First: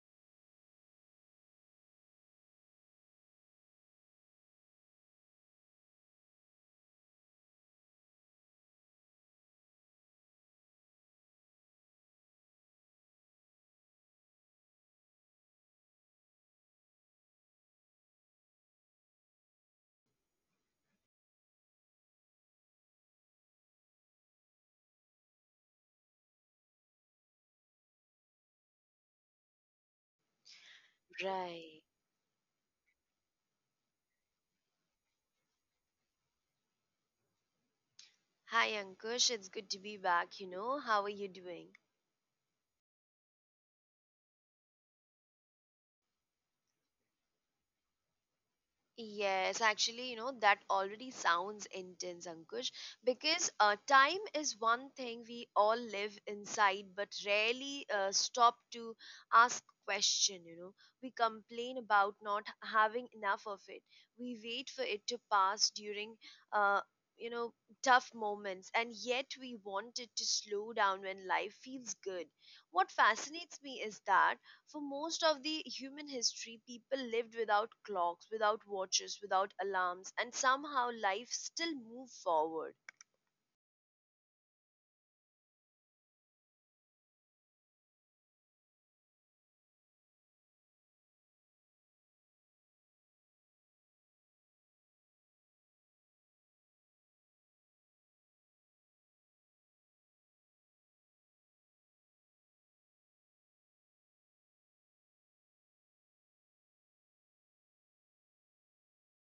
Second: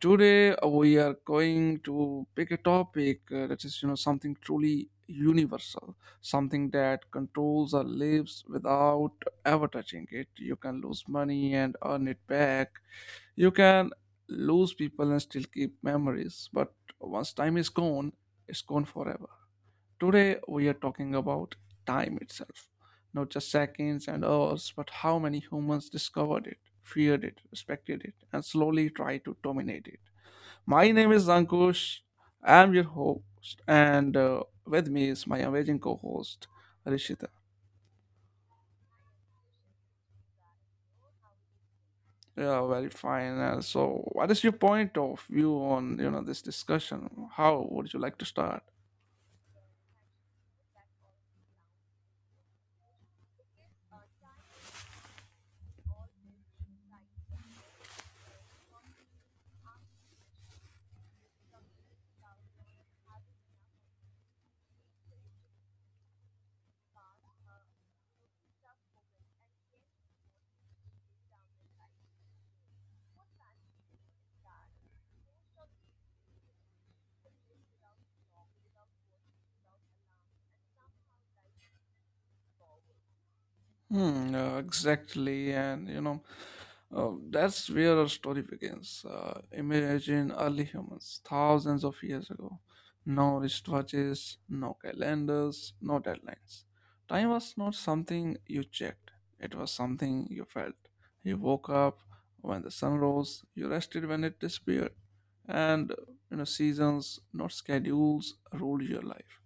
Today we are going to pick a topic that is, you know, something truly universal, something that controls our lives without ever touching it. You can lose money and earn it back. You can lose people and still keep memories, but once time is gone, it's gone forever. Today we are talking about time itself. Not just seconds and hours, but how many humans discovered it, feared it, respected it, and slowly tried to dominate it. My name is Right. Ankush. I'm your host, and with me is my amazing co host, Rishita. Hi, Ankush. It's good to be back. How are you doing? Yeah, very fine. So, what is your point of view on you know this discussion? How would you like to start? Yes, actually, that already sounds intense, Ankush, because time is one thing we all live inside but rarely stop to ask question. We complain about not having enough of it. We wait for it to pass during uh, you know, tough moments, and yet we want it to slow down when life feels good. What fascinates me is that for most of the human history, people lived without clocks, without watches, without alarms, and somehow life still moved forward. Hmm, exactly, and you know, that's where our story begins. Imagine early humans, thousands of years ago. No wristwatches, no calendars, no deadlines. Time was not something you checked, it was something you felt. You woke up when the sun rose, you rested when it disappeared, and you know, seasons, not schedules, ruled your life.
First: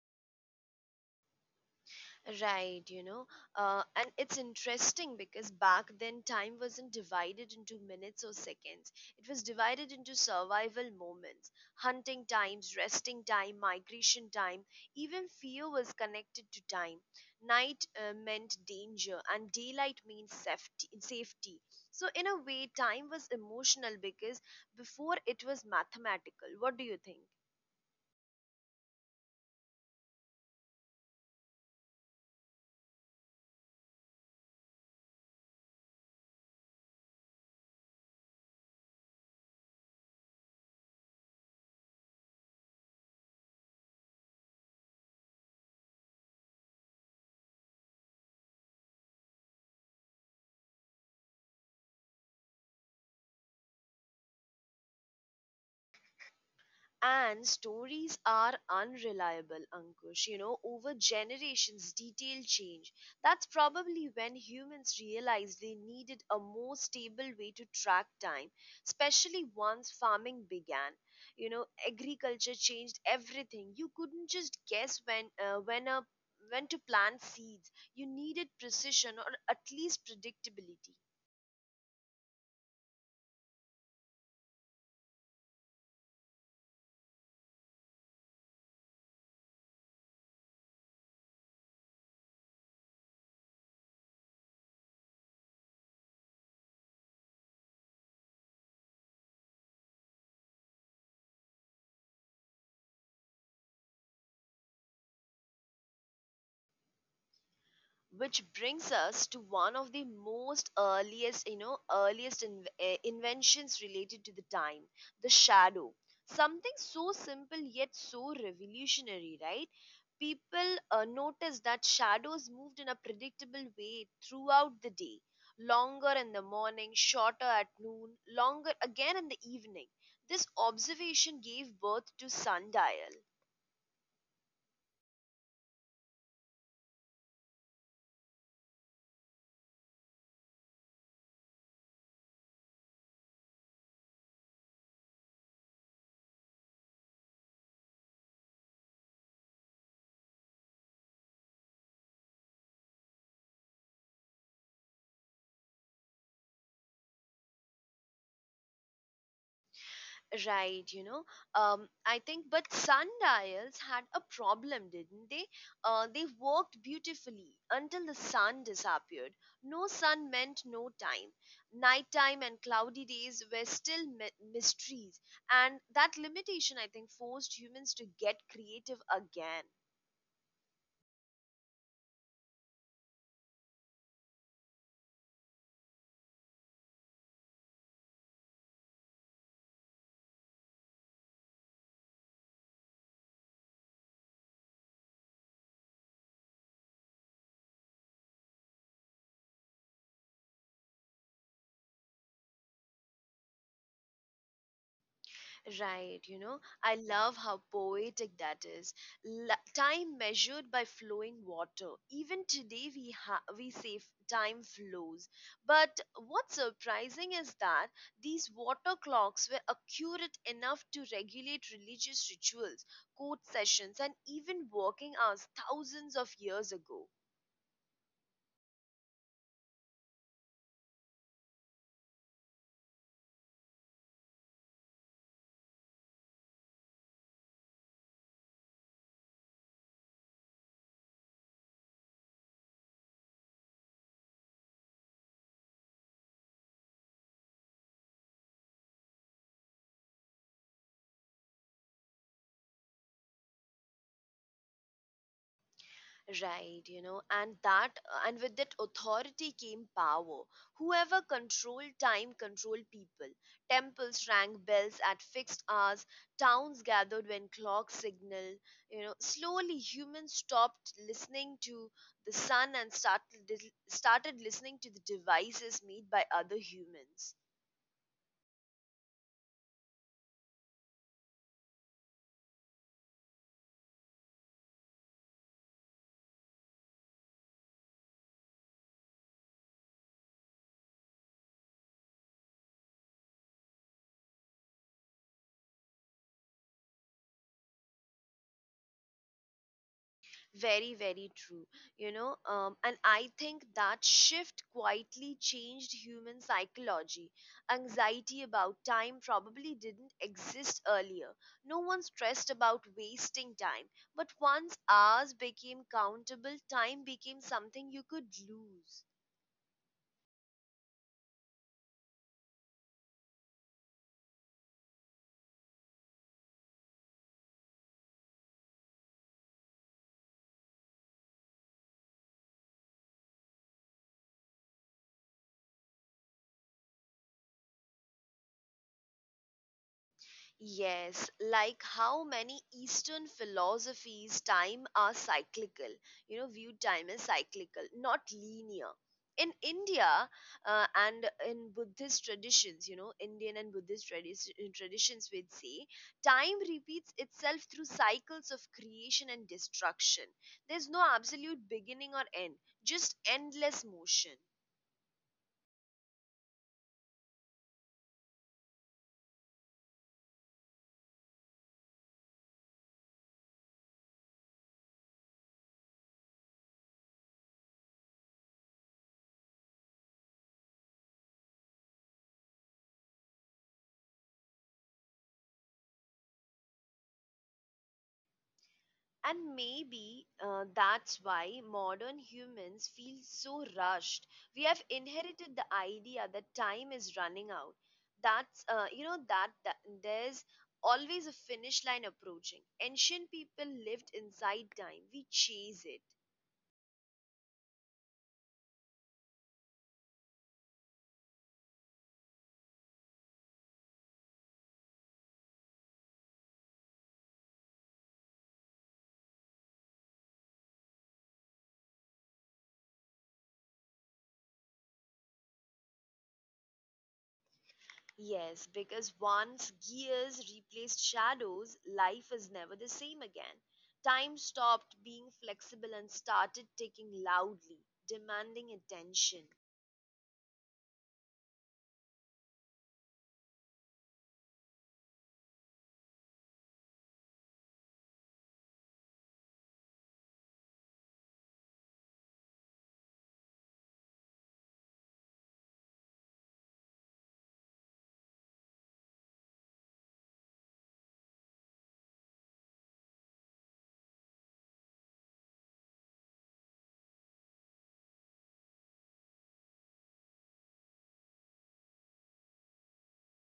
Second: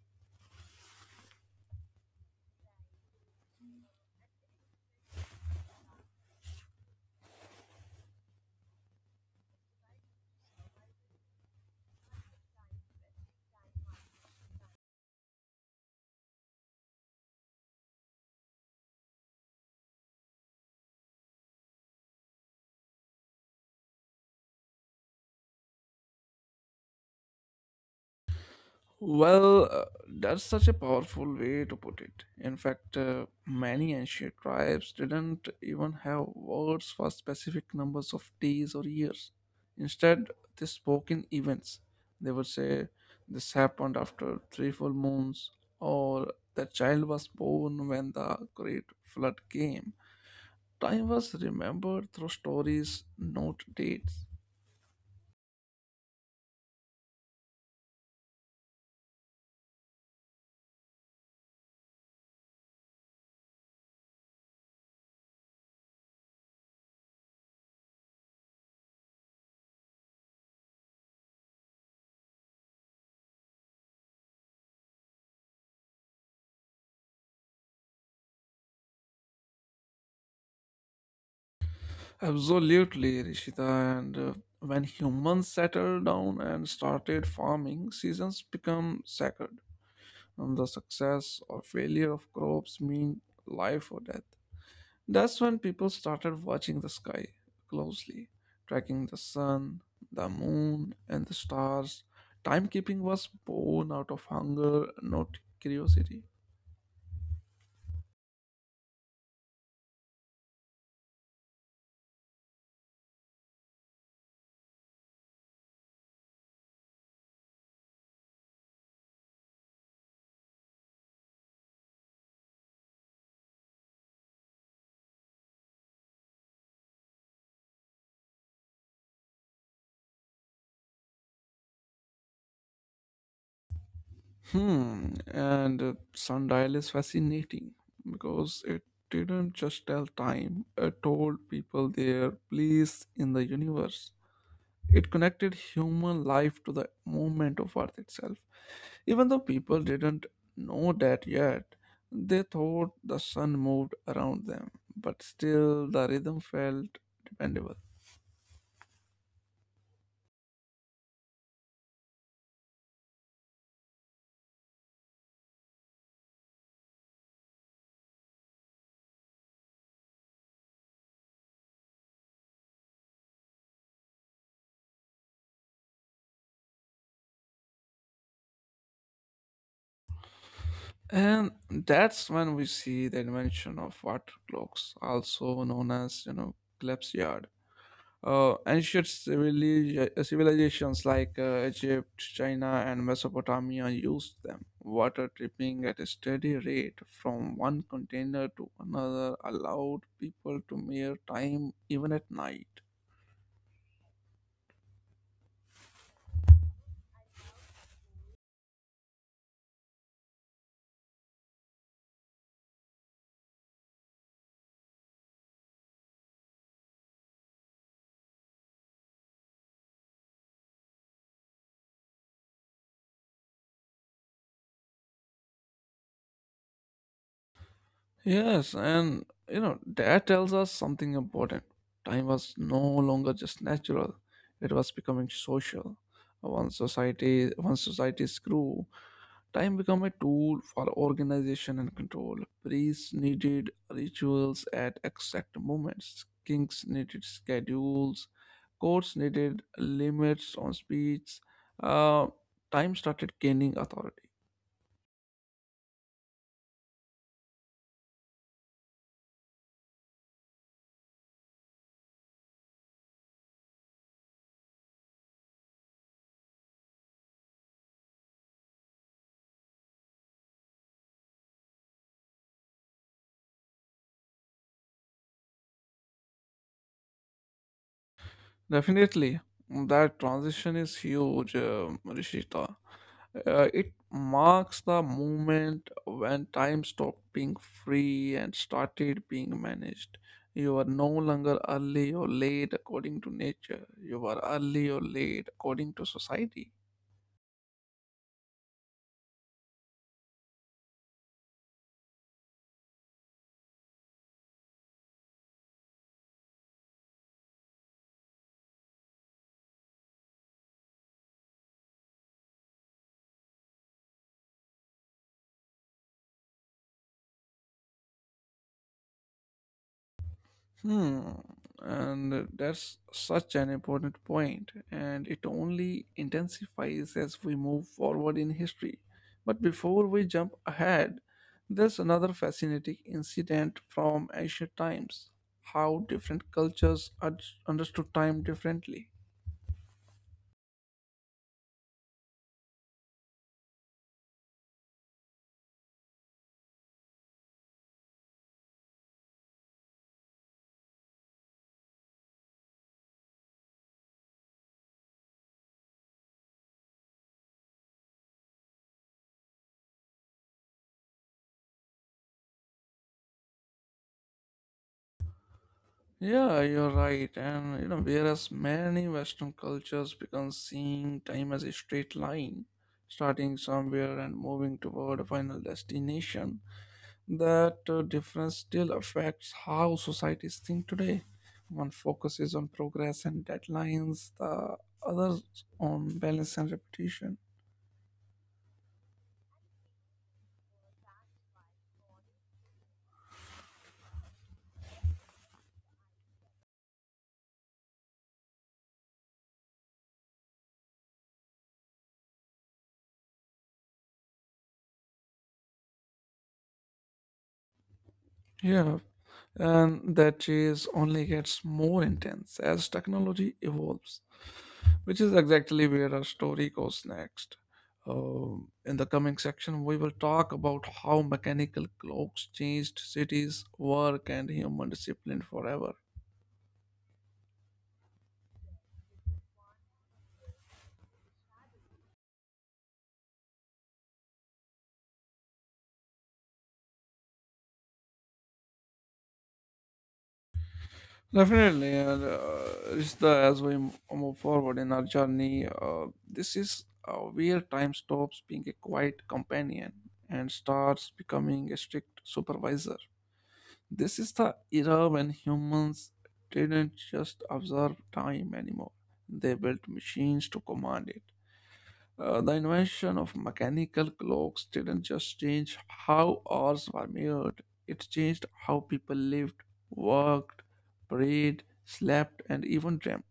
Right, and it's interesting because back then time wasn't divided into minutes or seconds. It was divided into survival moments, hunting times, resting time, migration time. Even fear was connected to time. Night meant danger, and daylight means safety. Safety. So in a way, time was emotional because before it was mathematical. What do you think? Well, that's such a powerful way to put it. In fact, many ancient tribes didn't even have words for specific numbers of days or years. Instead, they spoke in events. They would say, this happened after three full moons, or the child was born when the great flood came. Time was remembered through stories, not dates. And stories are unreliable, Ankush. Over generations, detail change. That's probably when humans realized they needed a more stable way to track time, especially once farming began. Agriculture changed everything. You couldn't just guess when to plant seeds. You needed precision or at least predictability. Absolutely, Rishita. And when humans settled down and started farming, seasons become sacred. And the success or failure of crops mean life or death. That's when people started watching the sky closely, tracking the sun, the moon, and the stars. Timekeeping was born out of hunger, not curiosity. Which brings us to one of the most earliest, inventions related to the time, the shadow. Something so simple yet so revolutionary, right? People noticed that shadows moved in a predictable way throughout the day, longer in the morning, shorter at noon, longer again in the evening. This observation gave birth to sundial. Hmm, and sundial is fascinating because it didn't just tell time, it told people their place in the universe. It connected human life to the movement of Earth itself. Even though people didn't know that yet, they thought the sun moved around them, but still the rhythm felt dependable. Right. I think, but sundials had a problem, didn't they? They worked beautifully until the sun disappeared. No sun meant no time. Nighttime and cloudy days were still mysteries, and that limitation, I think, forced humans to get creative again. And that's when we see the invention of water clocks, also known as, you know, Clepsyard. Ancient civilizations like Egypt, China, and Mesopotamia used them, water dripping at a steady rate from one container to another allowed people to mere time even at night. Right, I love how poetic that is. Time measured by flowing water. Even today, we say time flows, but what's surprising is that these water clocks were accurate enough to regulate religious rituals, court sessions, and even working hours thousands of years ago. Yes, and you know, that tells us something important. Time was no longer just natural, it was becoming social. Once societies grew, time became a tool for organization and control. Priests needed rituals at exact moments, kings needed schedules, courts needed limits on speech. Uh, time started gaining authority. Right. And with that authority came power. Whoever controlled time controlled people. Temples rang bells at fixed hours, towns gathered when clocks signaled. Slowly humans stopped listening to the sun and started started listening to the devices made by other humans. Definitely, that transition is huge, Rishita. It marks the moment when time stopped being free and started being managed. You are no longer early or late according to nature. You are early or late according to society. Very, very true. And I think that shift quietly changed human psychology. Anxiety about time probably didn't exist earlier. No one stressed about wasting time. But once hours became countable, time became something you could lose. Hmm, and that's such an important point, and it only intensifies as we move forward in history. But before we jump ahead, there's another fascinating incident from ancient times how different cultures understood time differently. Yes, like how many Eastern philosophies time are cyclical, viewed time as cyclical, not linear. In India, and in Buddhist traditions, Indian and Buddhist traditions, we'd say, time repeats itself through cycles of creation and destruction. There's no absolute beginning or end, just endless motion. Yeah, you're right, and you know, whereas many Western cultures began seeing time as a straight line, starting somewhere and moving toward a final destination. That difference still affects how societies think today. One focuses on progress and deadlines, the others on balance and repetition. And maybe that's why modern humans feel so rushed. We have inherited the idea that time is running out. That's, you know, that, that there's always a finish line approaching. Ancient people lived inside time, we chase it. Yeah, and that chase only gets more intense as technology evolves, which is exactly where our story goes next. In the coming section, we will talk about how mechanical clocks changed cities, work, and human discipline forever. Yes, because once gears replaced shadows, life is never the same again. Time stopped being flexible and started ticking loudly, demanding attention. Definitely, and Rishta, as we move forward in our journey, this is where time stops being a quiet companion and starts becoming a strict supervisor. This is the era when humans didn't just observe time anymore, they built machines to command it. The invention of mechanical clocks didn't just change how hours were measured, it changed how people lived, worked, prayed, slept, and even dreamt.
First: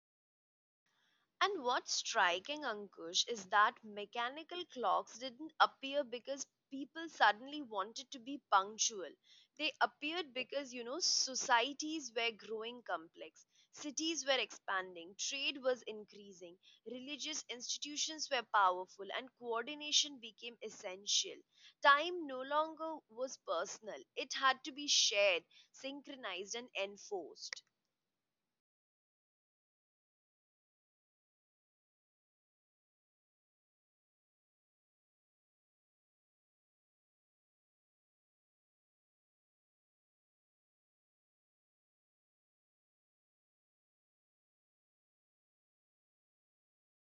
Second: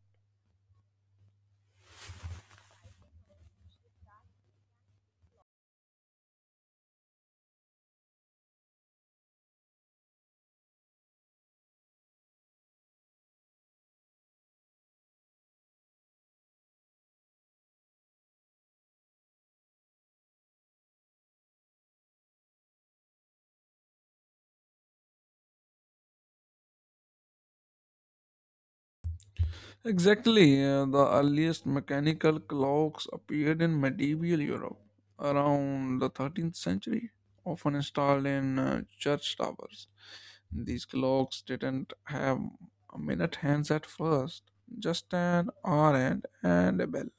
And what's striking, Ankush, is that mechanical clocks didn't appear because people suddenly wanted to be punctual. They appeared because, societies were growing complex, cities were expanding, trade was increasing, religious institutions were powerful, and coordination became essential. Time no longer was personal, it had to be shared, synchronized, and enforced. Exactly, the earliest mechanical clocks appeared in medieval Europe around the 13th century, often installed in church towers. These clocks didn't have minute hands at first, just an hour hand and a bell.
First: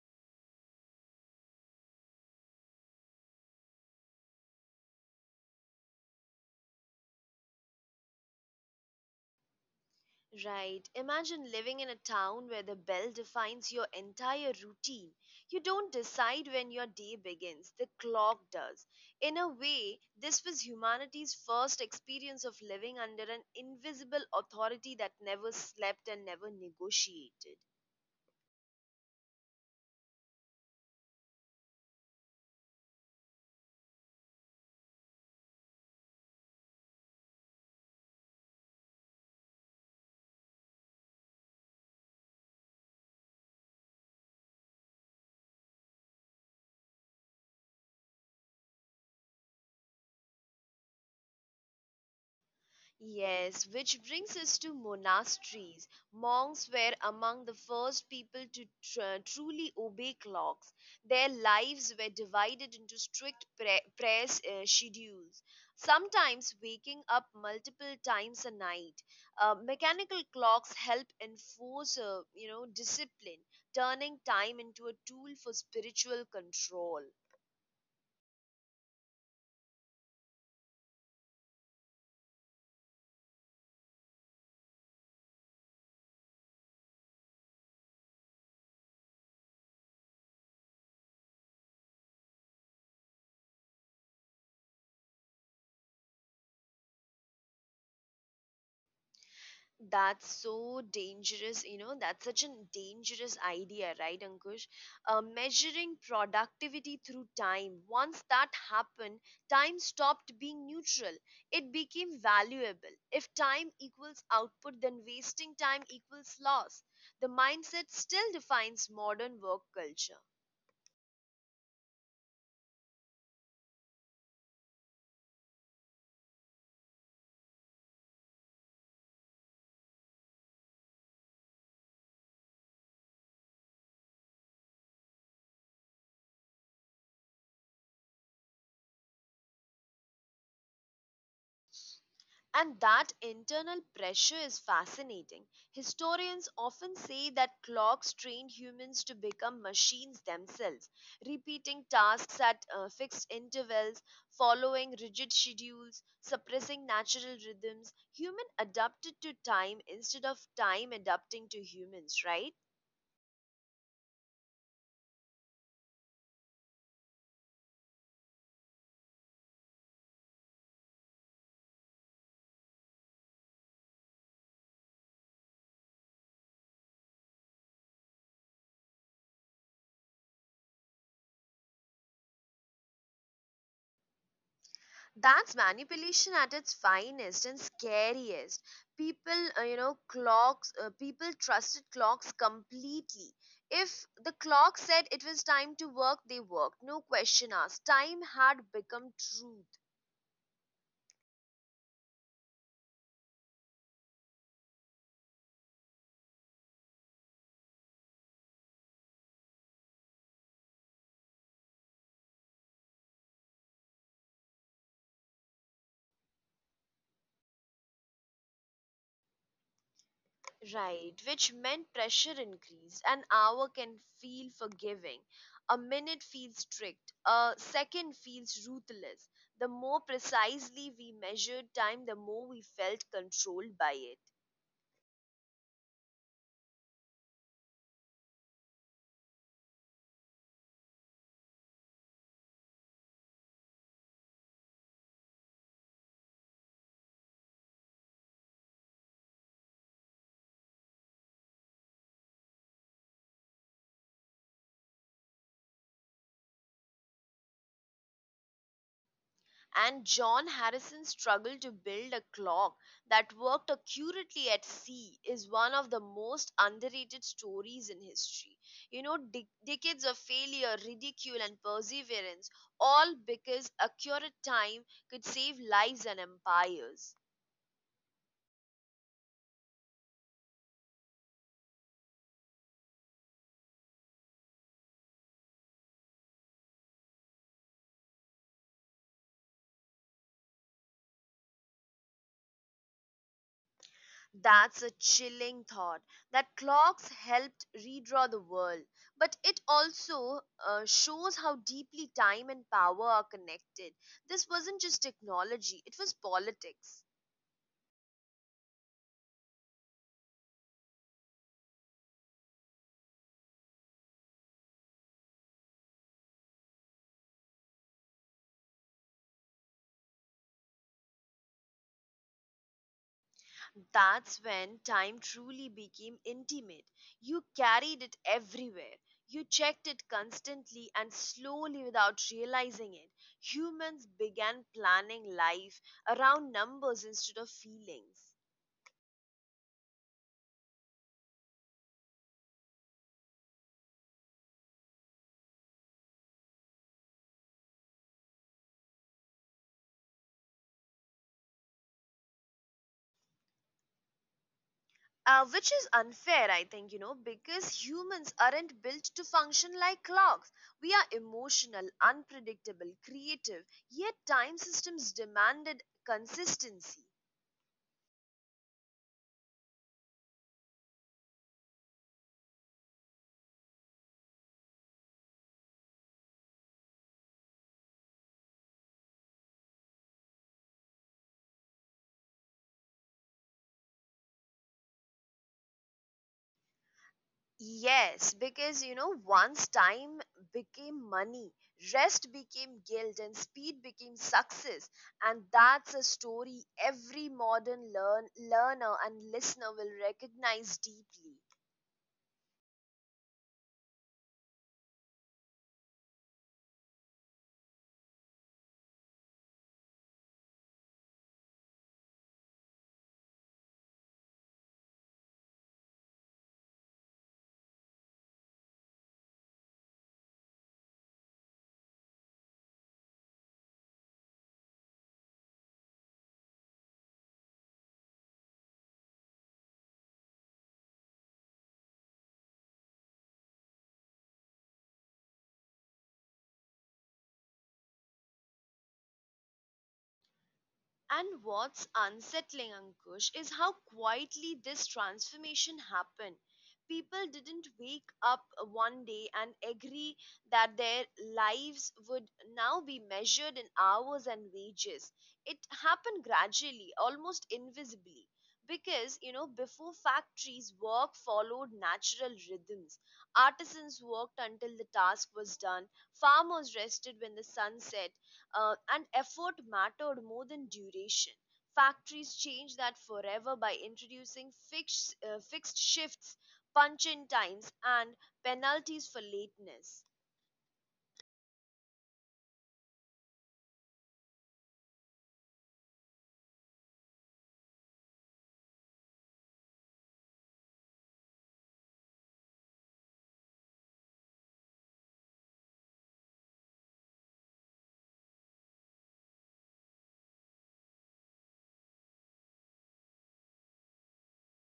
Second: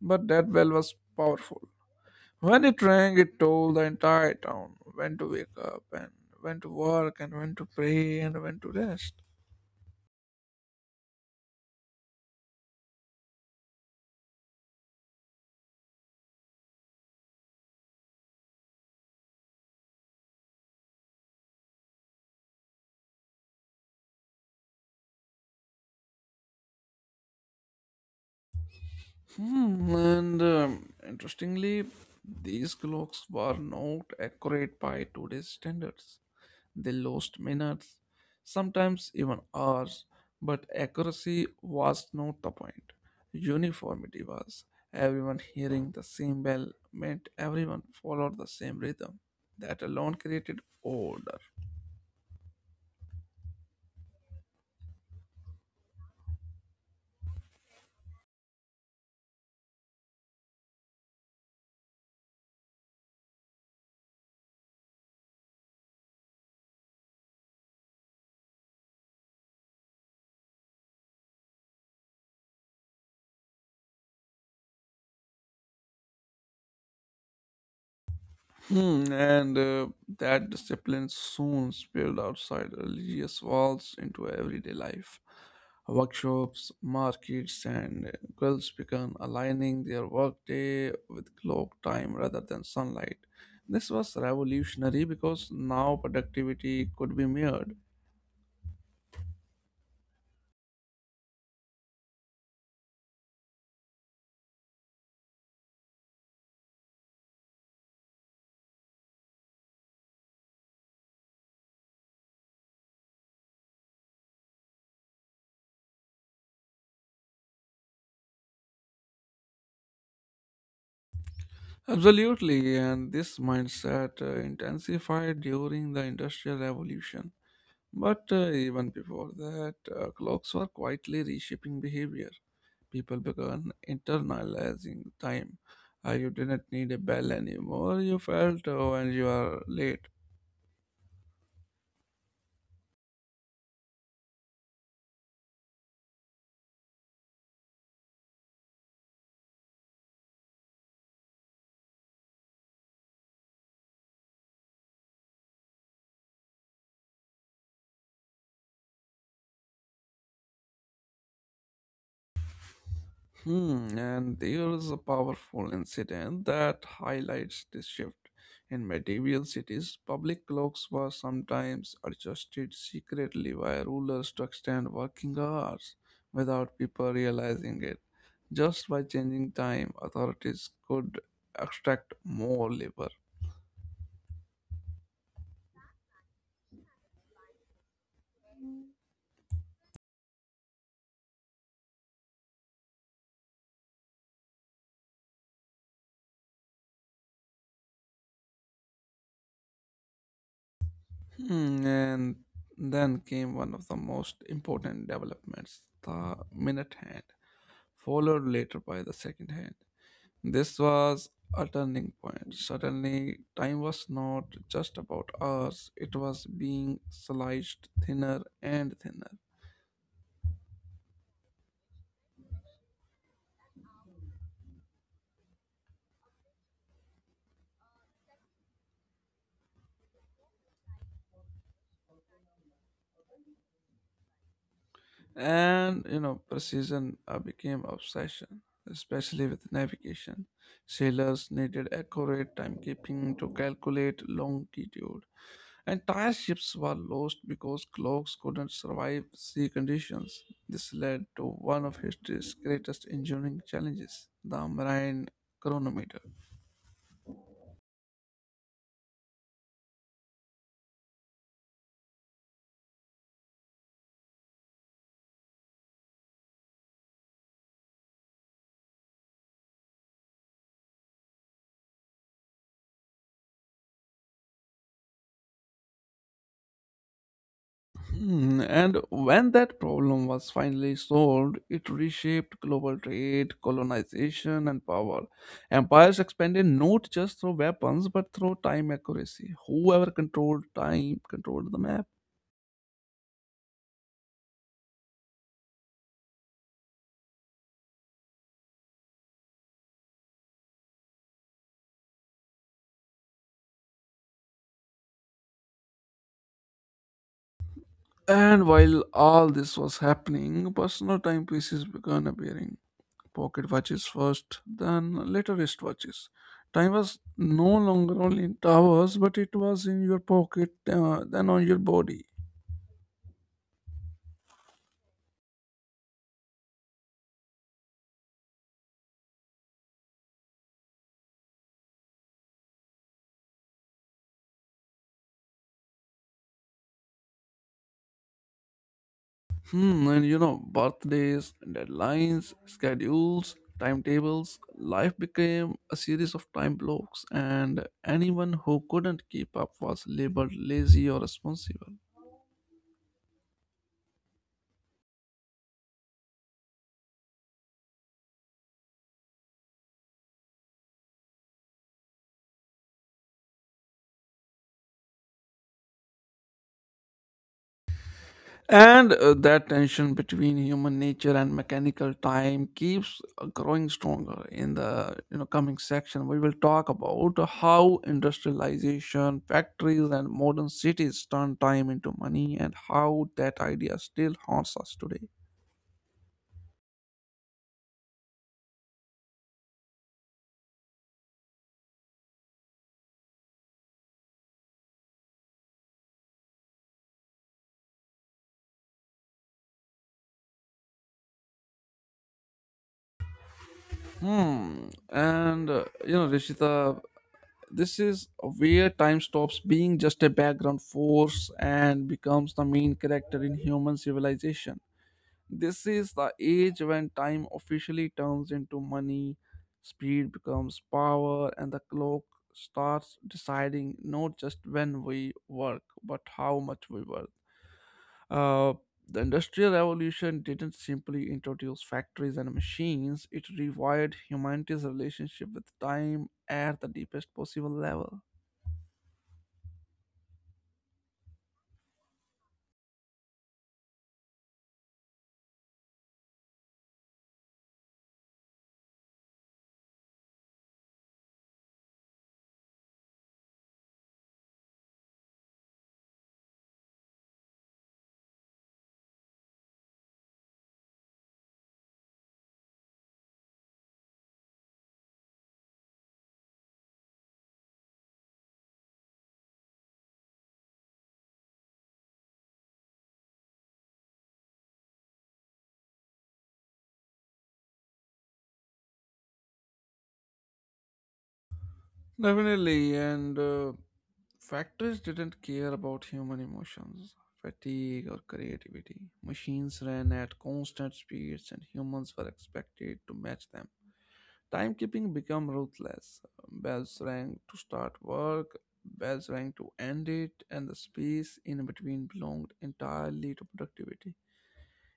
But that bell was powerful. When it rang, it told the entire town when to wake up and when to work and when to pray and when to rest. Right. Imagine living in a town where the bell defines your entire routine. You don't decide when your day begins, the clock does. In a way, this was humanity's first experience of living under an invisible authority that never slept and never negotiated. Hmm, and interestingly, these clocks were not accurate by today's standards. They lost minutes, sometimes even hours, but accuracy was not the point. Uniformity was. Everyone hearing the same bell meant everyone followed the same rhythm. That alone created order. Yes, which brings us to monasteries. Monks were among the first people to truly obey clocks. Their lives were divided into strict prayer schedules, sometimes waking up multiple times a night. Mechanical clocks help enforce discipline, turning time into a tool for spiritual control. Hmm, and that discipline soon spilled outside religious walls into everyday life. Workshops, markets, and guilds began aligning their workday with clock time rather than sunlight. This was revolutionary because now productivity could be measured. That's so dangerous. That's such a dangerous idea, right, Ankush? Measuring productivity through time. Once that happened, time stopped being neutral. It became valuable. If time equals output, then wasting time equals loss. The mindset still defines modern work culture. Absolutely, and this mindset intensified during the Industrial Revolution. But even before that, clocks were quietly reshaping behavior. People began internalizing time. You didn't need a bell anymore. You felt when you are late. And that internal pressure is fascinating. Historians often say that clocks train humans to become machines themselves, repeating tasks at fixed intervals, following rigid schedules, suppressing natural rhythms. Human adapted to time instead of time adapting to humans, right? Hmm. And there is a powerful incident that highlights this shift. In medieval cities, public clocks were sometimes adjusted secretly by rulers to extend working hours without people realizing it. Just by changing time, authorities could extract more labor. That's manipulation at its finest and scariest. People trusted clocks completely. If the clock said it was time to work, they worked. No question asked. Time had become truth. Hmm, and then came one of the most important developments, the minute hand, followed later by the second hand. This was a turning point. Suddenly, time was not just about hours, it was being sliced thinner and thinner. Right, which meant pressure increased. An hour can feel forgiving. A minute feels strict. A second feels ruthless. The more precisely we measured time, the more we felt controlled by it. And you know, precision became obsession, especially with navigation. Sailors needed accurate timekeeping to calculate longitude. Entire ships were lost because clocks couldn't survive sea conditions. This led to one of history's greatest engineering challenges, the marine chronometer. And John Harrison's struggle to build a clock that worked accurately at sea is one of the most underrated stories in history. Decades of failure, ridicule, and perseverance, all because accurate time could save lives and empires. Hmm, and when that problem was finally solved, it reshaped global trade, colonization, and power. Empires expanded not just through weapons but through time accuracy. Whoever controlled time controlled the map. That's a chilling thought that clocks helped redraw the world, but it also shows how deeply time and power are connected. This wasn't just technology, it was politics. And while all this was happening, personal timepieces began appearing. Pocket watches first, then later wristwatches. Time was no longer only in towers, but it was in your pocket, then on your body. That's when time truly became intimate. You carried it everywhere, you checked it constantly and slowly without realizing it. Humans began planning life around numbers instead of feelings. Hmm, and you know, birthdays, deadlines, schedules, timetables, life became a series of time blocks, and anyone who couldn't keep up was labeled lazy or responsible. Which is unfair, I think, because humans aren't built to function like clocks. We are emotional, unpredictable, creative, yet time systems demanded consistency. And that tension between human nature and mechanical time keeps growing stronger. In the you know coming section, we will talk about how industrialization, factories, and modern cities turn time into money, and how that idea still haunts us today. Yes, because once time became money, rest became guilt, and speed became success. And that's a story every modern learner and listener will recognize deeply. Hmm. And you know, Rishita, this is where time stops being just a background force and becomes the main character in human civilization. This is the age when time officially turns into money, speed becomes power, and the clock starts deciding not just when we work, but how much we work. Uh, the Industrial Revolution didn't simply introduce factories and machines, it rewired humanity's relationship with time at the deepest possible level. And what's unsettling, Ankush, is how quietly this transformation happened. People didn't wake up one day and agree that their lives would now be measured in hours and wages. It happened gradually, almost invisibly. Because, before factories, work followed natural rhythms. Artisans worked until the task was done. Farmers rested when the sun set, and effort mattered more than duration. Factories changed that forever by introducing fixed shifts, punch in times, and penalties for lateness. Definitely, and factories didn't care about human emotions, fatigue, or creativity. Machines ran at constant speeds, and humans were expected to match them. Timekeeping became ruthless. Bells rang to start work, bells rang to end it, and the space in between belonged entirely to productivity.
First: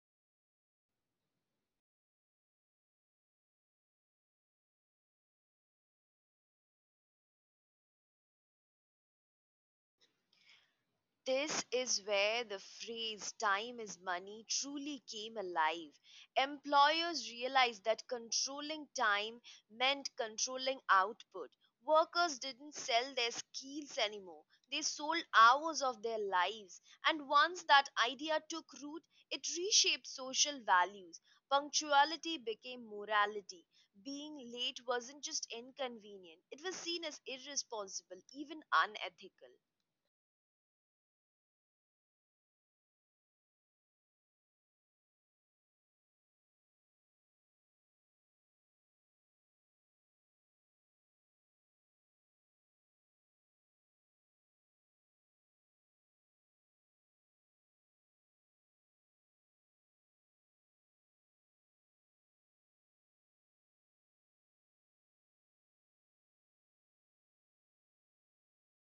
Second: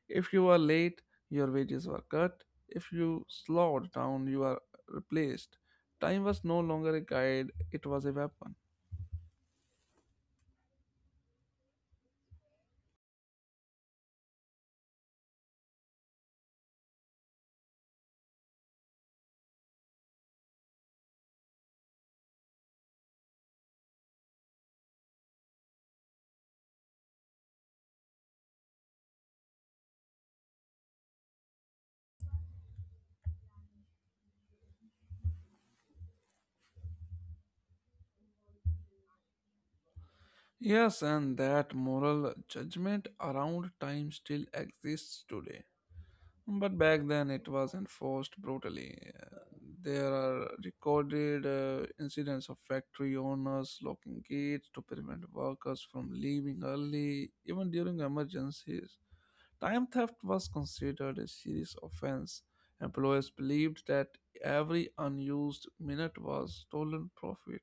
If you are late, your wages were cut. If you slowed down, you are replaced. Time was no longer a guide, it was a weapon. This is where the phrase time is money truly came alive. Employers realized that controlling time meant controlling output. Workers didn't sell their skills anymore, they sold hours of their lives. And once that idea took root, it reshaped social values. Punctuality became morality. Being late wasn't just inconvenient, it was seen as irresponsible, even unethical. Yes, and that moral judgment around time still exists today. But back then it was enforced brutally. There are recorded incidents of factory owners locking gates to prevent workers from leaving early, even during emergencies. Time theft was considered a serious offense. Employers believed that every unused minute was stolen profit.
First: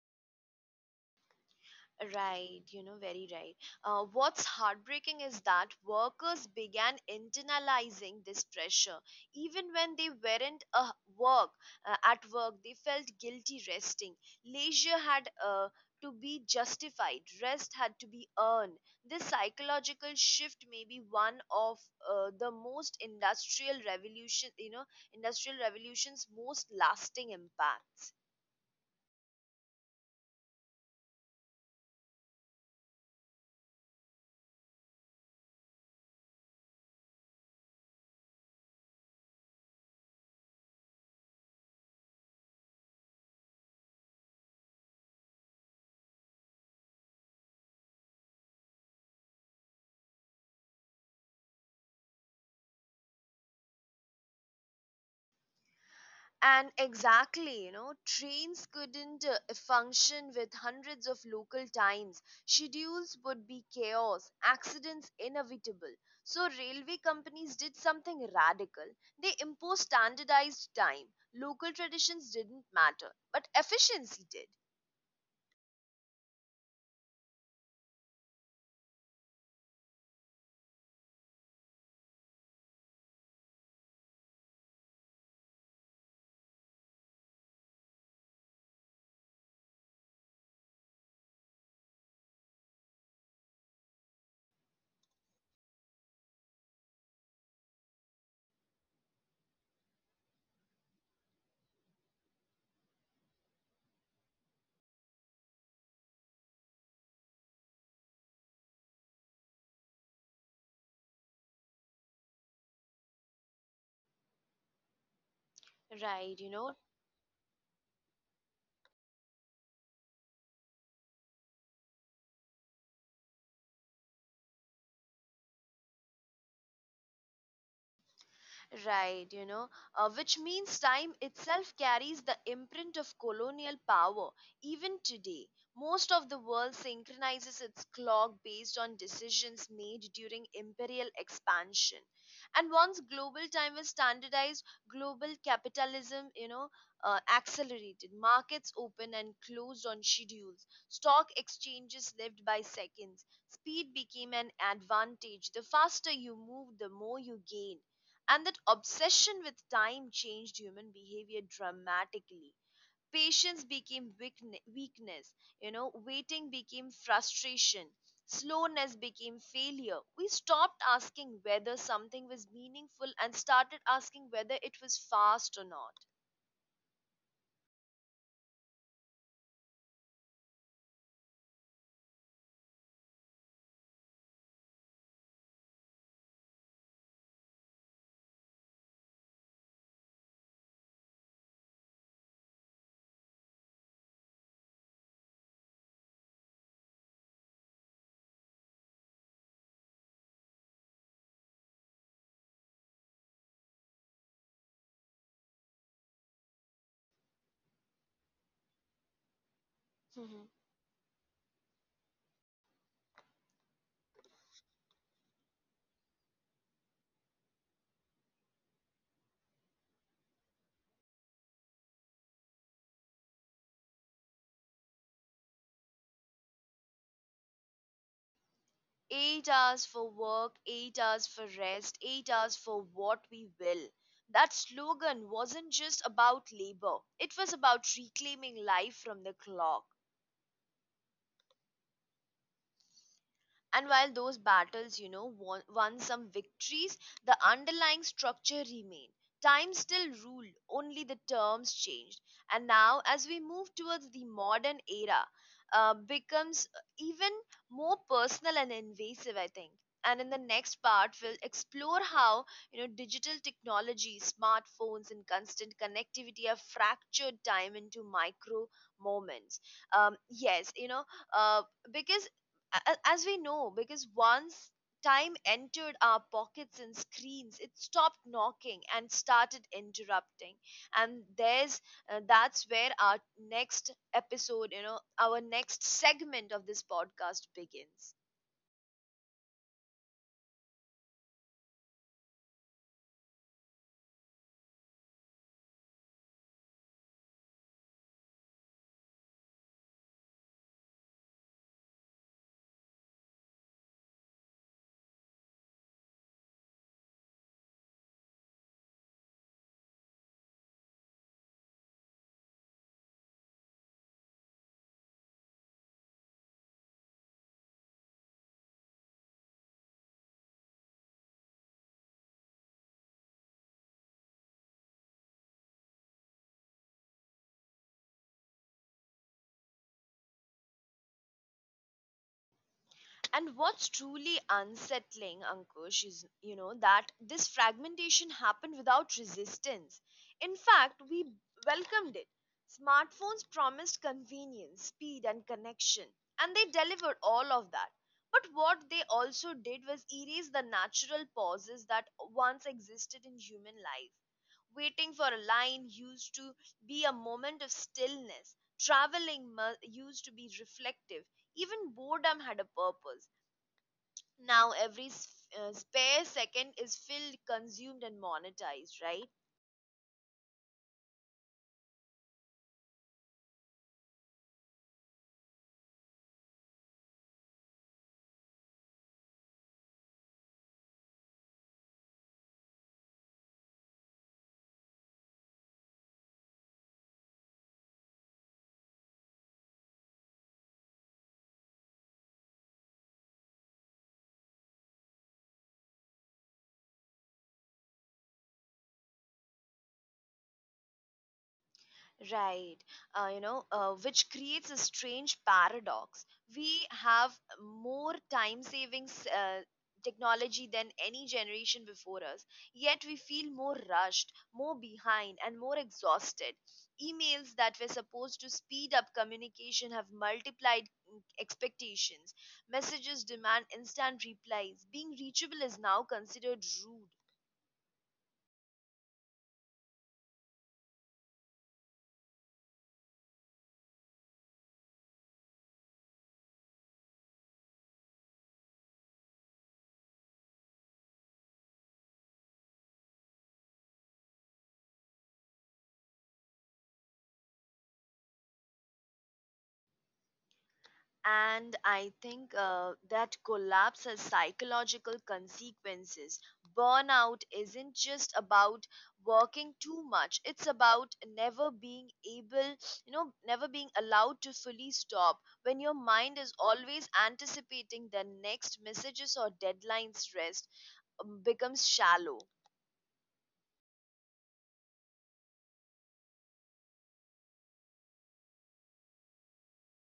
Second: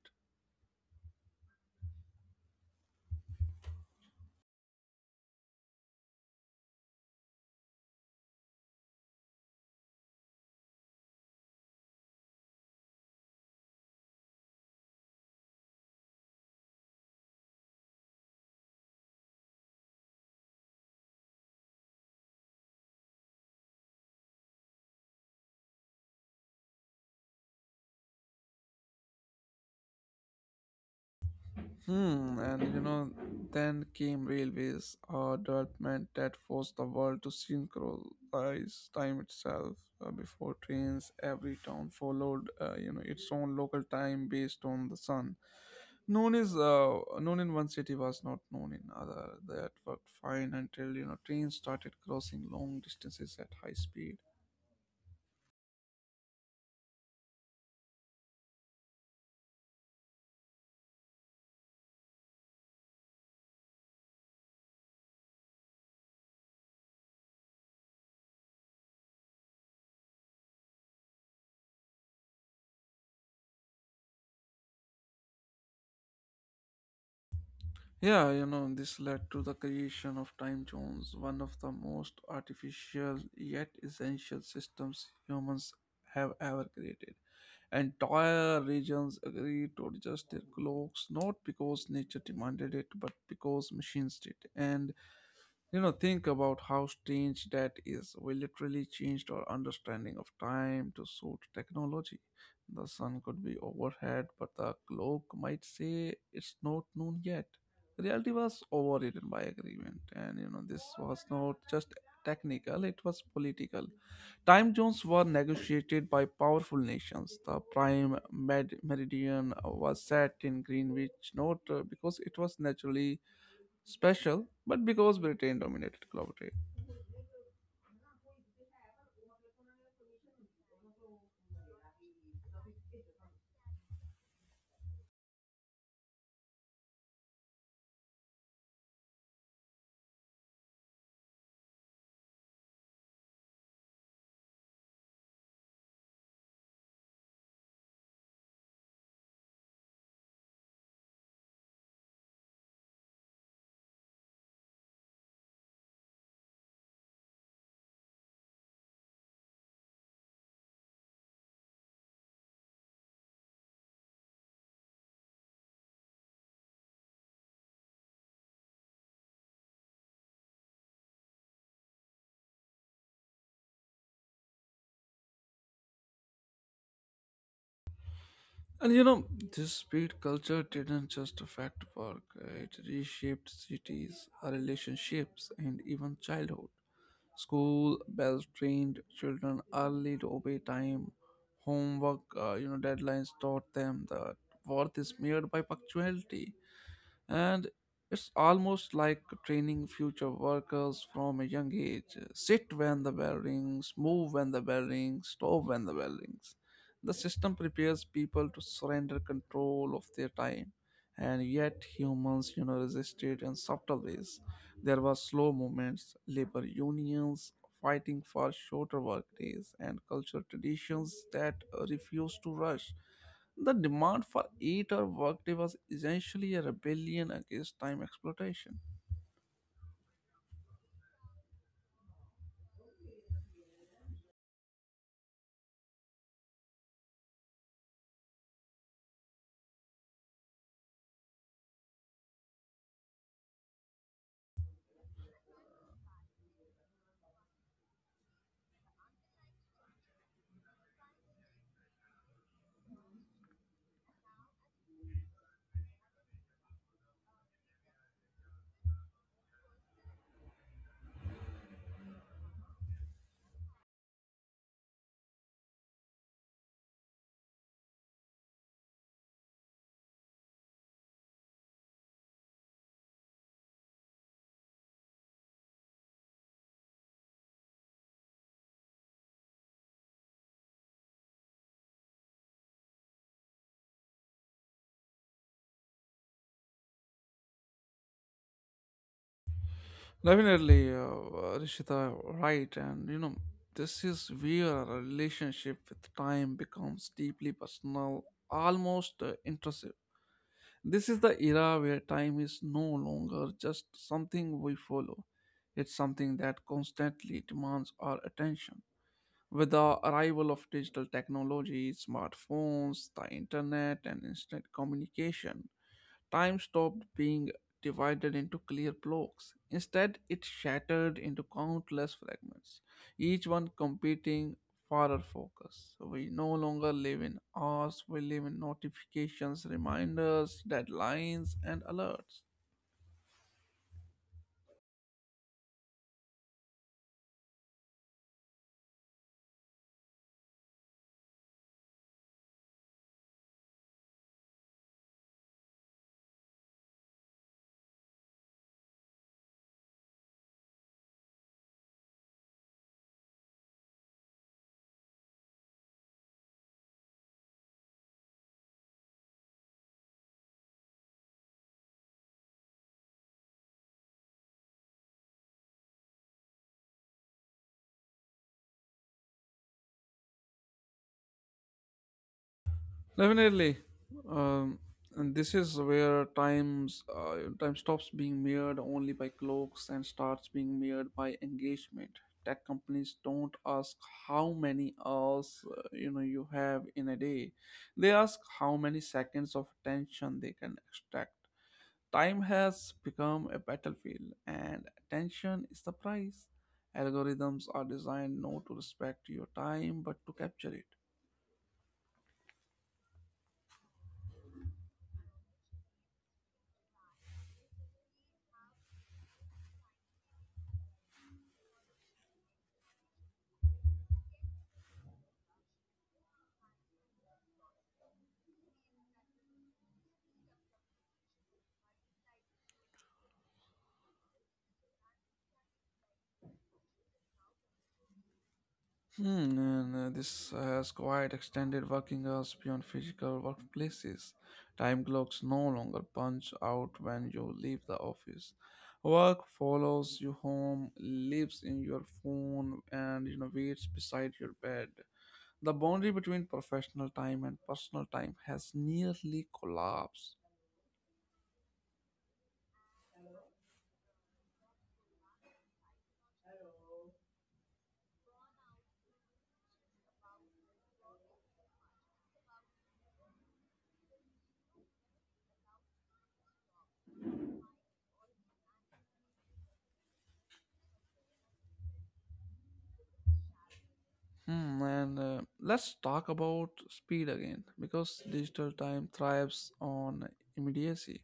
Right, very right. What's heartbreaking is that workers began internalizing this pressure. Even when they weren't work at work, they felt guilty resting. Leisure had to be justified. Rest had to be earned. This psychological shift may be one of the most industrial revolution, you know, industrial revolution's most lasting impacts. Hmm, and you know, then came railways, a development that forced the world to synchronize time itself. Before trains, every town followed, you know, its own local time based on the sun. Known in one city was not known in other. That worked fine until you know trains started crossing long distances at high speed. And exactly, trains couldn't function with hundreds of local times. Schedules would be chaos, accidents inevitable. So, railway companies did something radical. They imposed standardized time. Local traditions didn't matter, but efficiency did. Yeah, you know, this led to the creation of time zones, one of the most artificial yet essential systems humans have ever created. Entire regions agreed to adjust their clocks not because nature demanded it, but because machines did. And you know, think about how strange that is. We literally changed our understanding of time to suit technology. The sun could be overhead, but the clock might say it's not noon yet. Reality was overridden by agreement, and you know, this was not just technical, it was political. Right. Time zones were negotiated by powerful nations. The prime meridian was set in Greenwich, not because it was naturally special, but because Britain dominated global trade. Right. Which means time itself carries the imprint of colonial power. Even today, most of the world synchronizes its clock based on decisions made during imperial expansion. And once global time was standardized, global capitalism, accelerated. Markets opened and closed on schedules. Stock exchanges lived by seconds. Speed became an advantage. The faster you move, the more you gain, and that obsession with time changed human behavior dramatically. Patience became weakness, waiting became frustration, slowness became failure. We stopped asking whether something was meaningful and started asking whether it was fast or not. And you know, this speed culture didn't just affect work, it reshaped cities, relationships, and even childhood. School bells trained children early to obey time. Homework, deadlines taught them that worth is measured by punctuality. And it's almost like training future workers from a young age. Sit when the bell rings, move when the bell rings, stop when the bell rings. The system prepares people to surrender control of their time, and Mhm. yet humans, resisted in subtle ways. There were slow movements, labor unions fighting for shorter work days, and cultural traditions that refused to rush. The demand for 8-hour workday was essentially a rebellion against time exploitation. 8 hours for work, 8 hours for rest, 8 hours for what we will. That slogan wasn't just about labor, it was about reclaiming life from the clock. And while those battles, won some victories, the underlying structure remained. Time still ruled, only the terms changed. And now, as we move towards the modern era, becomes even more personal and invasive, I think. And in the next part, we'll explore how digital technology, smartphones, and constant connectivity have fractured time into micro moments. Yes, uh, because as we know, because once time entered our pockets and screens, it stopped knocking and started interrupting. And there's That's where our next our next segment of this podcast begins. Definitely, Rishita, right. This is where a relationship with time becomes deeply personal, almost intrusive. This is the era where time is no longer just something we follow, it's something that constantly demands our attention. With the arrival of digital technology, smartphones, the internet, and instant communication, time stopped being divided into clear blocks. Instead, it shattered into countless fragments, each one competing for our focus. We no longer live in hours, we live in notifications, reminders, deadlines, and alerts. And what's truly unsettling, Ankush, is that this fragmentation happened without resistance. In fact, we welcomed it. Smartphones promised convenience, speed, and connection, and they delivered all of that. But what they also did was erase the natural pauses that once existed in human life. Waiting for a line used to be a moment of stillness. Used to be reflective. Even boredom had a purpose now every spare second is filled consumed and monetized, right? Definitely. Um, and this is where time stops being measured only by clocks and starts being measured by engagement. Tech companies don't ask how many hours you have in a day; they ask how many seconds of attention they can extract. Time has become a battlefield, and attention is the price. Algorithms are designed not to respect your time but to capture it. Right. Which creates a strange paradox. We have more time savings technology than any generation before us, yet we feel more rushed, more behind, and more exhausted. Emails that were supposed to speed up communication have multiplied expectations. Messages demand instant replies. Being reachable is now considered rude. Hmm. And uh, this has quite extended working hours beyond physical workplaces. Time clocks no longer punch out when you leave the office. Work follows you home, lives in your phone, and waits beside your bed. The boundary between professional time and personal time has nearly collapsed. And I think that collapse has psychological consequences. Burnout isn't just about working too much, it's about never being never being allowed to fully stop when your mind is always anticipating the next messages or deadline stress becomes shallow. Hmm. And uh, let's talk about speed again because digital time thrives on immediacy.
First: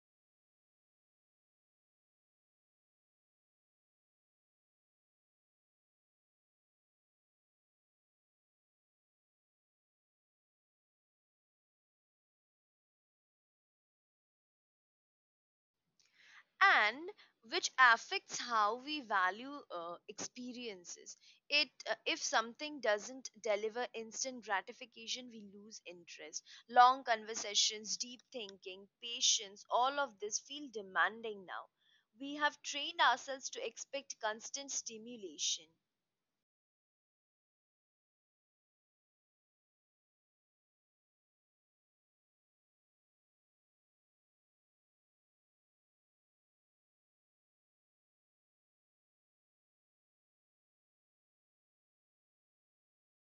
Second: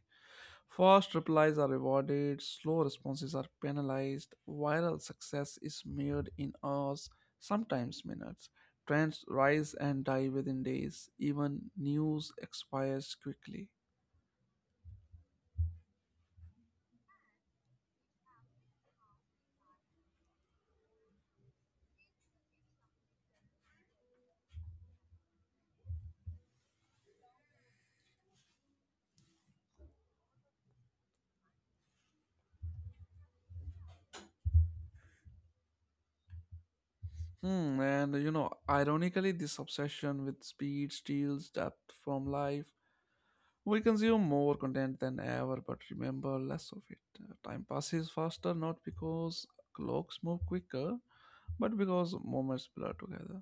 Fast replies are rewarded, slow responses are penalized, viral success is measured in hours, sometimes minutes. Trends rise and die within days, even news expires quickly. And which affects how we value experiences. It If something doesn't deliver instant gratification, we lose interest. Long conversations, deep thinking, patience, all of this feel demanding now. We have trained ourselves to expect constant stimulation. Hmm, and you know, ironically, this obsession with speed steals depth from life. We consume more content than ever, but remember less of it. Time passes faster not because clocks move quicker, but because moments blur together.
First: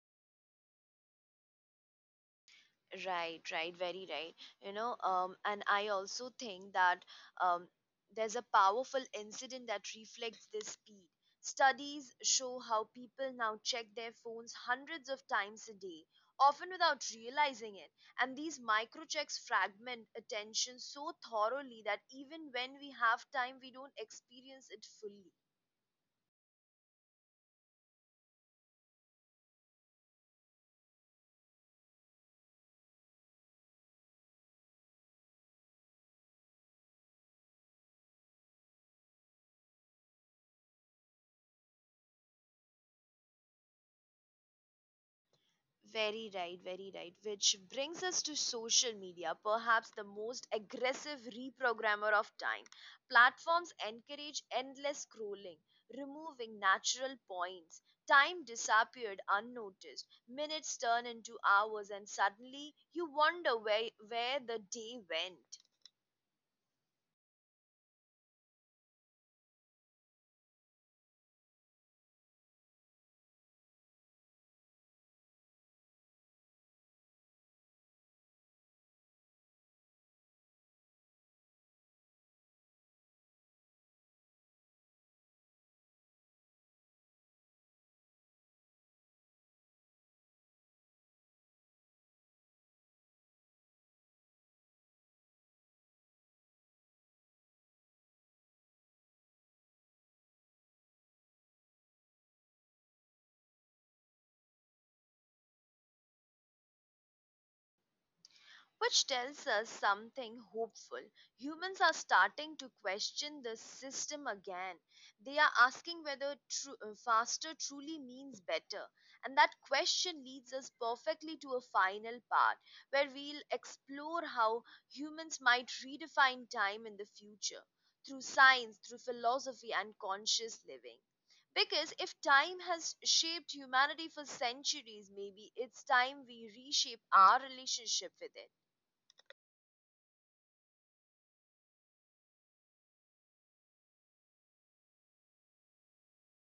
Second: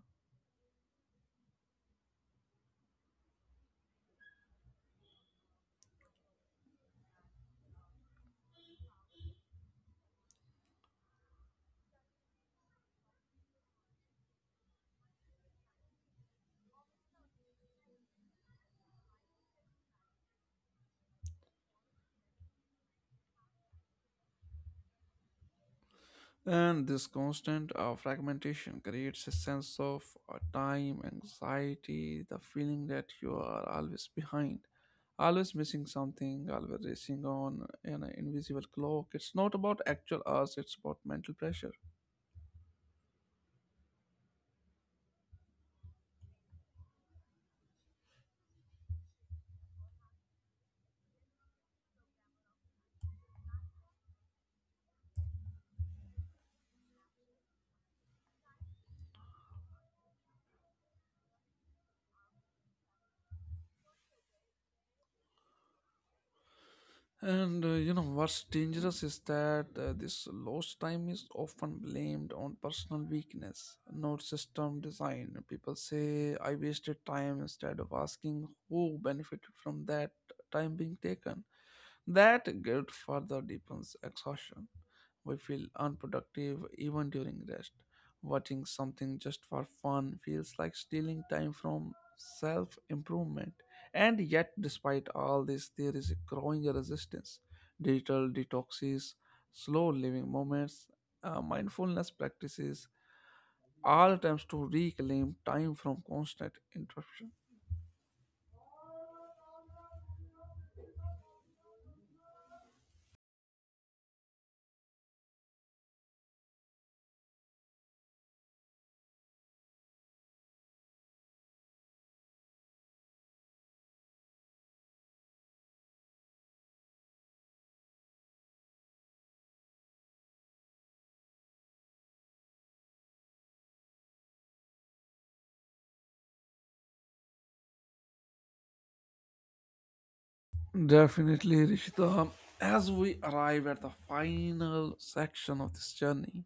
Right, right, very right. And I also think that um, there's a powerful incident that reflects this speed. Studies show how people now check their phones hundreds of times a day, often without realizing it. And these microchecks fragment attention so thoroughly that even when we have time, we don't experience it fully. And this constant fragmentation creates a sense of time anxiety, the feeling that you are always behind, always missing something, always racing on an invisible clock. It's not about actual hours, it's about mental pressure. Very right, very right. Which brings us to social media, perhaps the most aggressive reprogrammer of time. Platforms encourage endless scrolling, removing natural points. Time disappeared unnoticed. Minutes turn into hours, and suddenly you wonder where the day went. And you know what's dangerous is that this lost time is often blamed on personal weakness, not system design. People say, I wasted time instead of asking who benefited from that time being taken. That guilt further deepens exhaustion. We feel unproductive even during rest. Watching something just for fun feels like stealing time from self improvement. And yet, despite all this, there is a growing resistance. Digital detoxes, slow living moments, mindfulness practices, all attempts to reclaim time from constant interruption. Which tells us something hopeful. Humans are starting to question the system again. They are asking whether faster truly means better. And that question leads us perfectly to a final part where we'll explore how humans might redefine time in the future through science, through philosophy, and conscious living. Because if time has shaped humanity for centuries, maybe it's time we reshape our relationship with it. Definitely, Rishita. As we arrive at the final section of this journey,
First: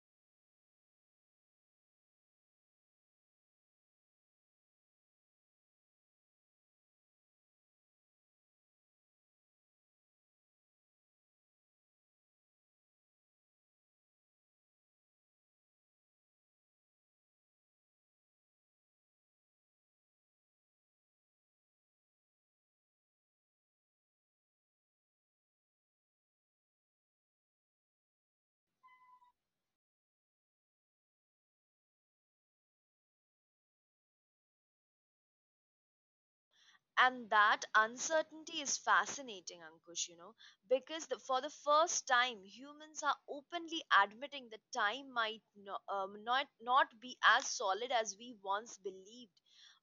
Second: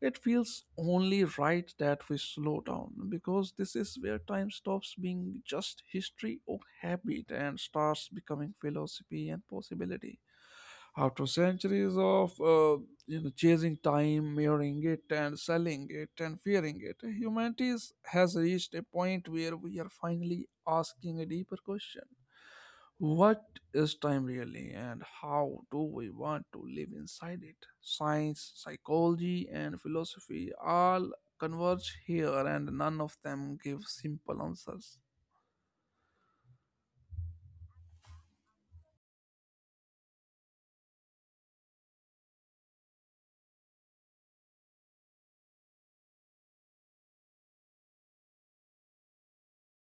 it feels only right that we slow down because this is where time stops being just history or habit and starts becoming philosophy and possibility. After centuries of chasing time, mirroring it and selling it and fearing it, has reached a point where we are finally asking a deeper question: what is time really, and how do we want to live inside it? Science, psychology, and philosophy all converge here, and none of them give simple answers. And that uncertainty is fascinating, Ankush, you know, because for the first time humans are openly admitting that time might not be as solid as we once believed.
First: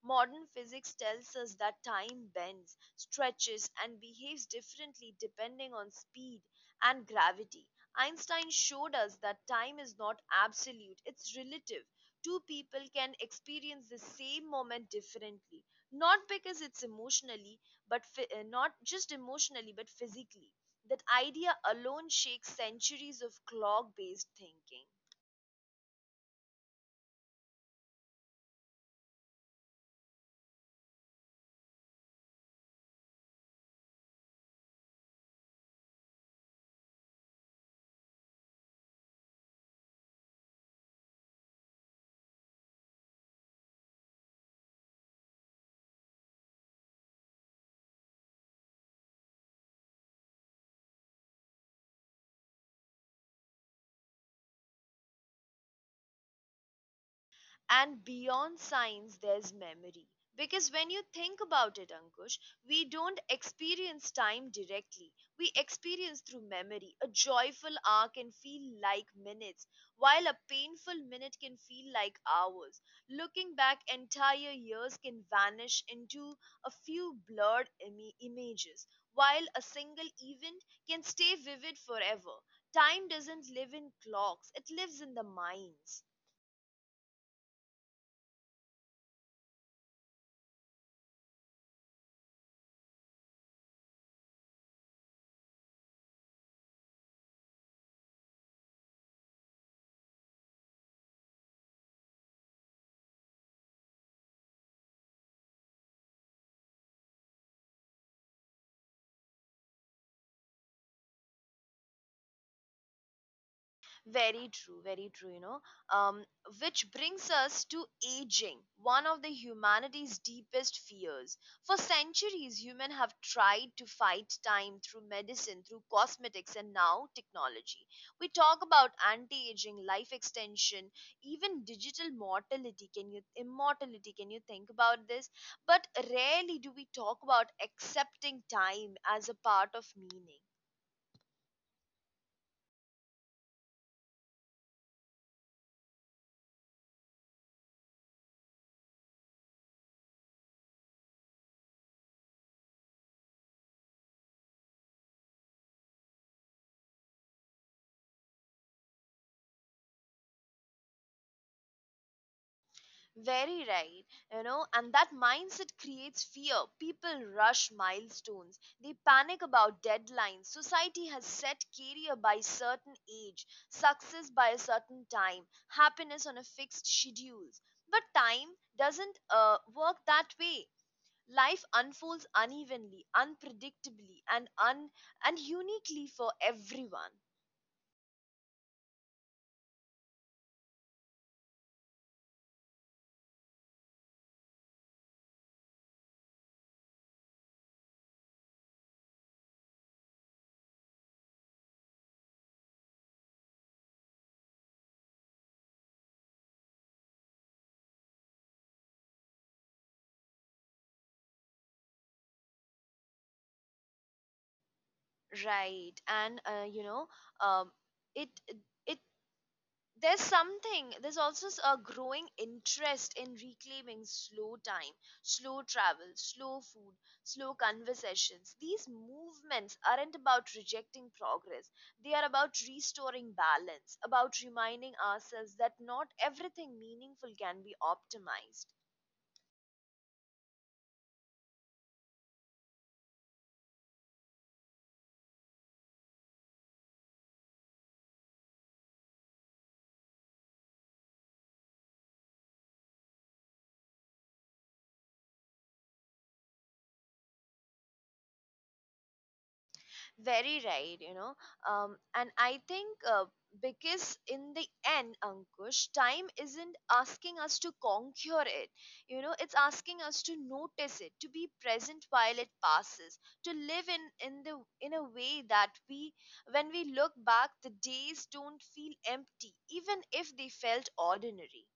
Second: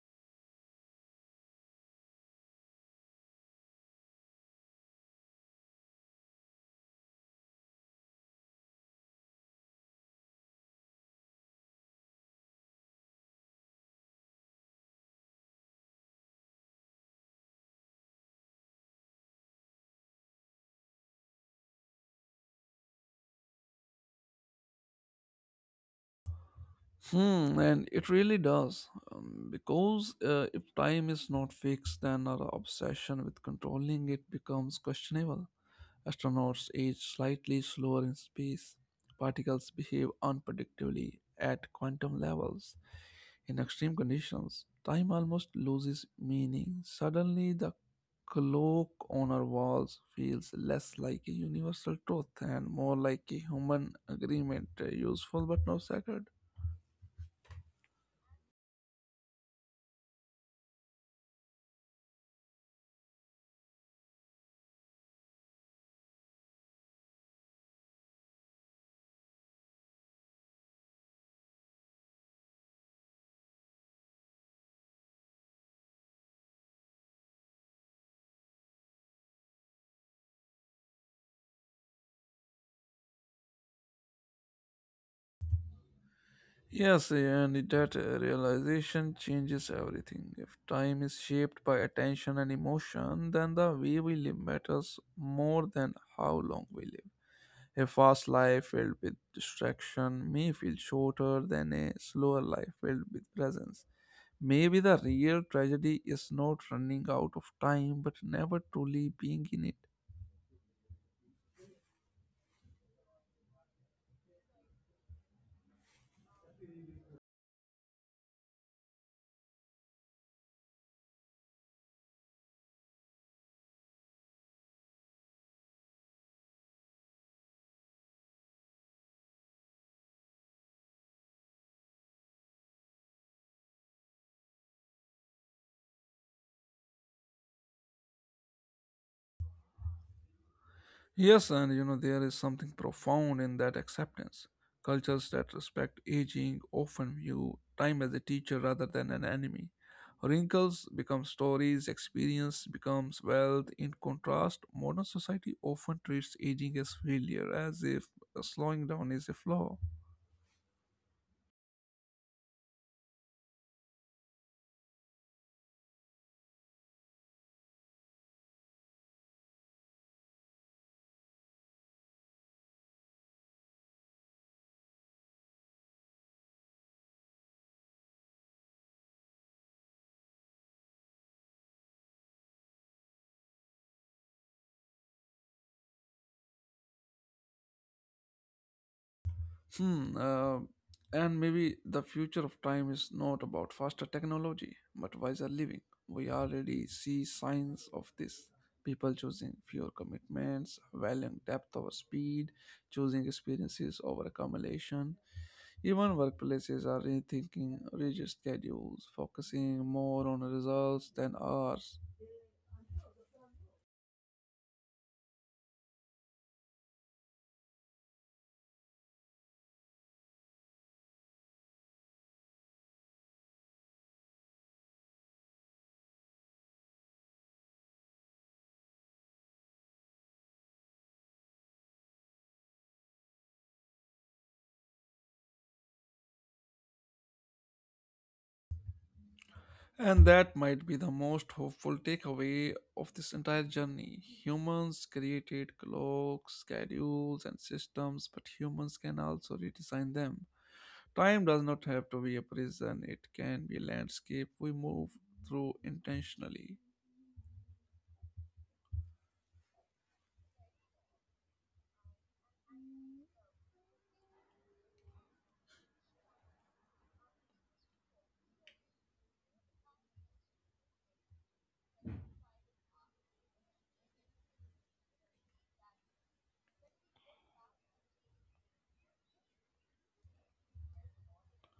Modern physics tells us that time bends, stretches, and behaves differently depending on speed and gravity. Einstein showed us that time is not absolute, it's relative. Two people can experience the same moment differently, not because it's emotionally, but not just emotionally but physically. That idea alone shakes centuries of clock based thinking. Hmm, and it really does. Because if time is not fixed, then our obsession with controlling it becomes questionable. Astronauts age slightly slower in space. Particles behave unpredictably at quantum levels. In extreme conditions, time almost loses meaning. Suddenly, the clock on our walls feels less like a universal truth and more like a human agreement, useful but not sacred. And beyond science, there's memory. Because when you think about it, Ankush, we don't experience time directly. We experience through memory. A joyful hour can feel like minutes, while a painful minute can feel like hours. Looking back, entire years can vanish into a few blurred images, while a single event can stay vivid forever. Time doesn't live in clocks, it lives in the minds. Yes, and that realization changes everything. If time is shaped by attention and emotion, then the way we live matters more than how long we live. A fast life filled with distraction may feel shorter than a slower life filled with presence. Maybe the real tragedy is not running out of time, but never truly being in it. Very true, you know. Um, which brings us to aging, one of the humanity's deepest fears. For centuries, humans have tried to fight time through medicine, through cosmetics, and now technology. We talk about anti aging, life extension, even digital mortality. Can you, immortality? Can you think about this? But rarely do we talk about accepting time as a part of meaning. Yes, and you know, there is something profound in that acceptance. Cultures that respect aging often view time as a teacher rather than an enemy. Wrinkles become stories, experience becomes wealth. In contrast, modern society often treats aging as failure, as if slowing down is a flaw. Very right, you know, and that mindset creates fear. People rush milestones, they panic about deadlines. Society has set career by certain age, success by a certain time, happiness on a fixed schedules. But time doesn't work that way. Life unfolds unevenly, unpredictably, and un and uniquely for everyone. Hmm. And maybe the future of time is not about faster technology, but wiser living. We already see signs of this. People choosing fewer commitments, valuing depth over speed, choosing experiences over accumulation. Even workplaces are rethinking rigid schedules, focusing more on results than hours. Right, and you know, um, it it there's something, a growing interest in reclaiming slow time, slow travel, slow food, slow conversations. These movements aren't about rejecting progress, they are about restoring balance, about reminding ourselves that not everything meaningful can be optimized. And that might be the most hopeful takeaway of this entire journey. Humans created clocks, schedules, and systems, but humans can also redesign them. Time does not have to be a prison, it can be a landscape we move through intentionally. Very right, you know. And I think because in the end, Ankush, time isn't asking us to conquer it. You know, it's asking us to notice it, to be present while it passes, to live in a way that we, when we look back, the days don't feel empty, even if they felt ordinary.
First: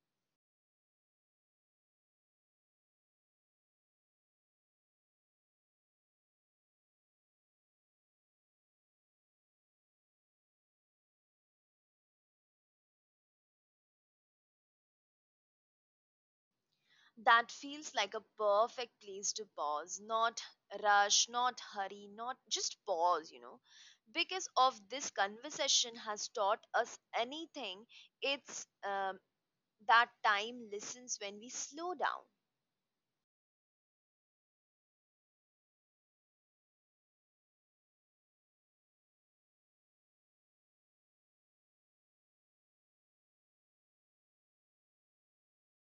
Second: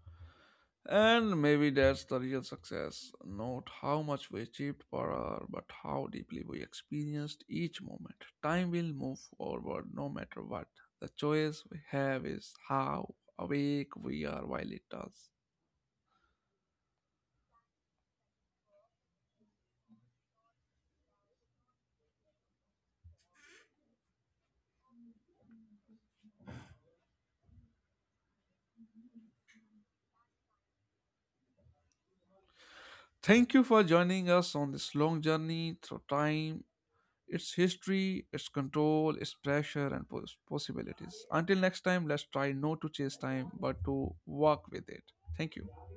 And maybe that's the real success. Not how much we achieved per hour, but how deeply we experienced each moment. Time will move forward no matter what. The choice we have is how awake we are while it does. That feels like a perfect place to pause, not rush, not hurry, not just pause, you know. Because of this conversation has taught us anything, it's that time listens when we slow down. Thank you for joining us on this long journey through time, its history, its control, its pressure, and possibilities. Until next time, let's try not to chase time, but to walk with it. Thank you.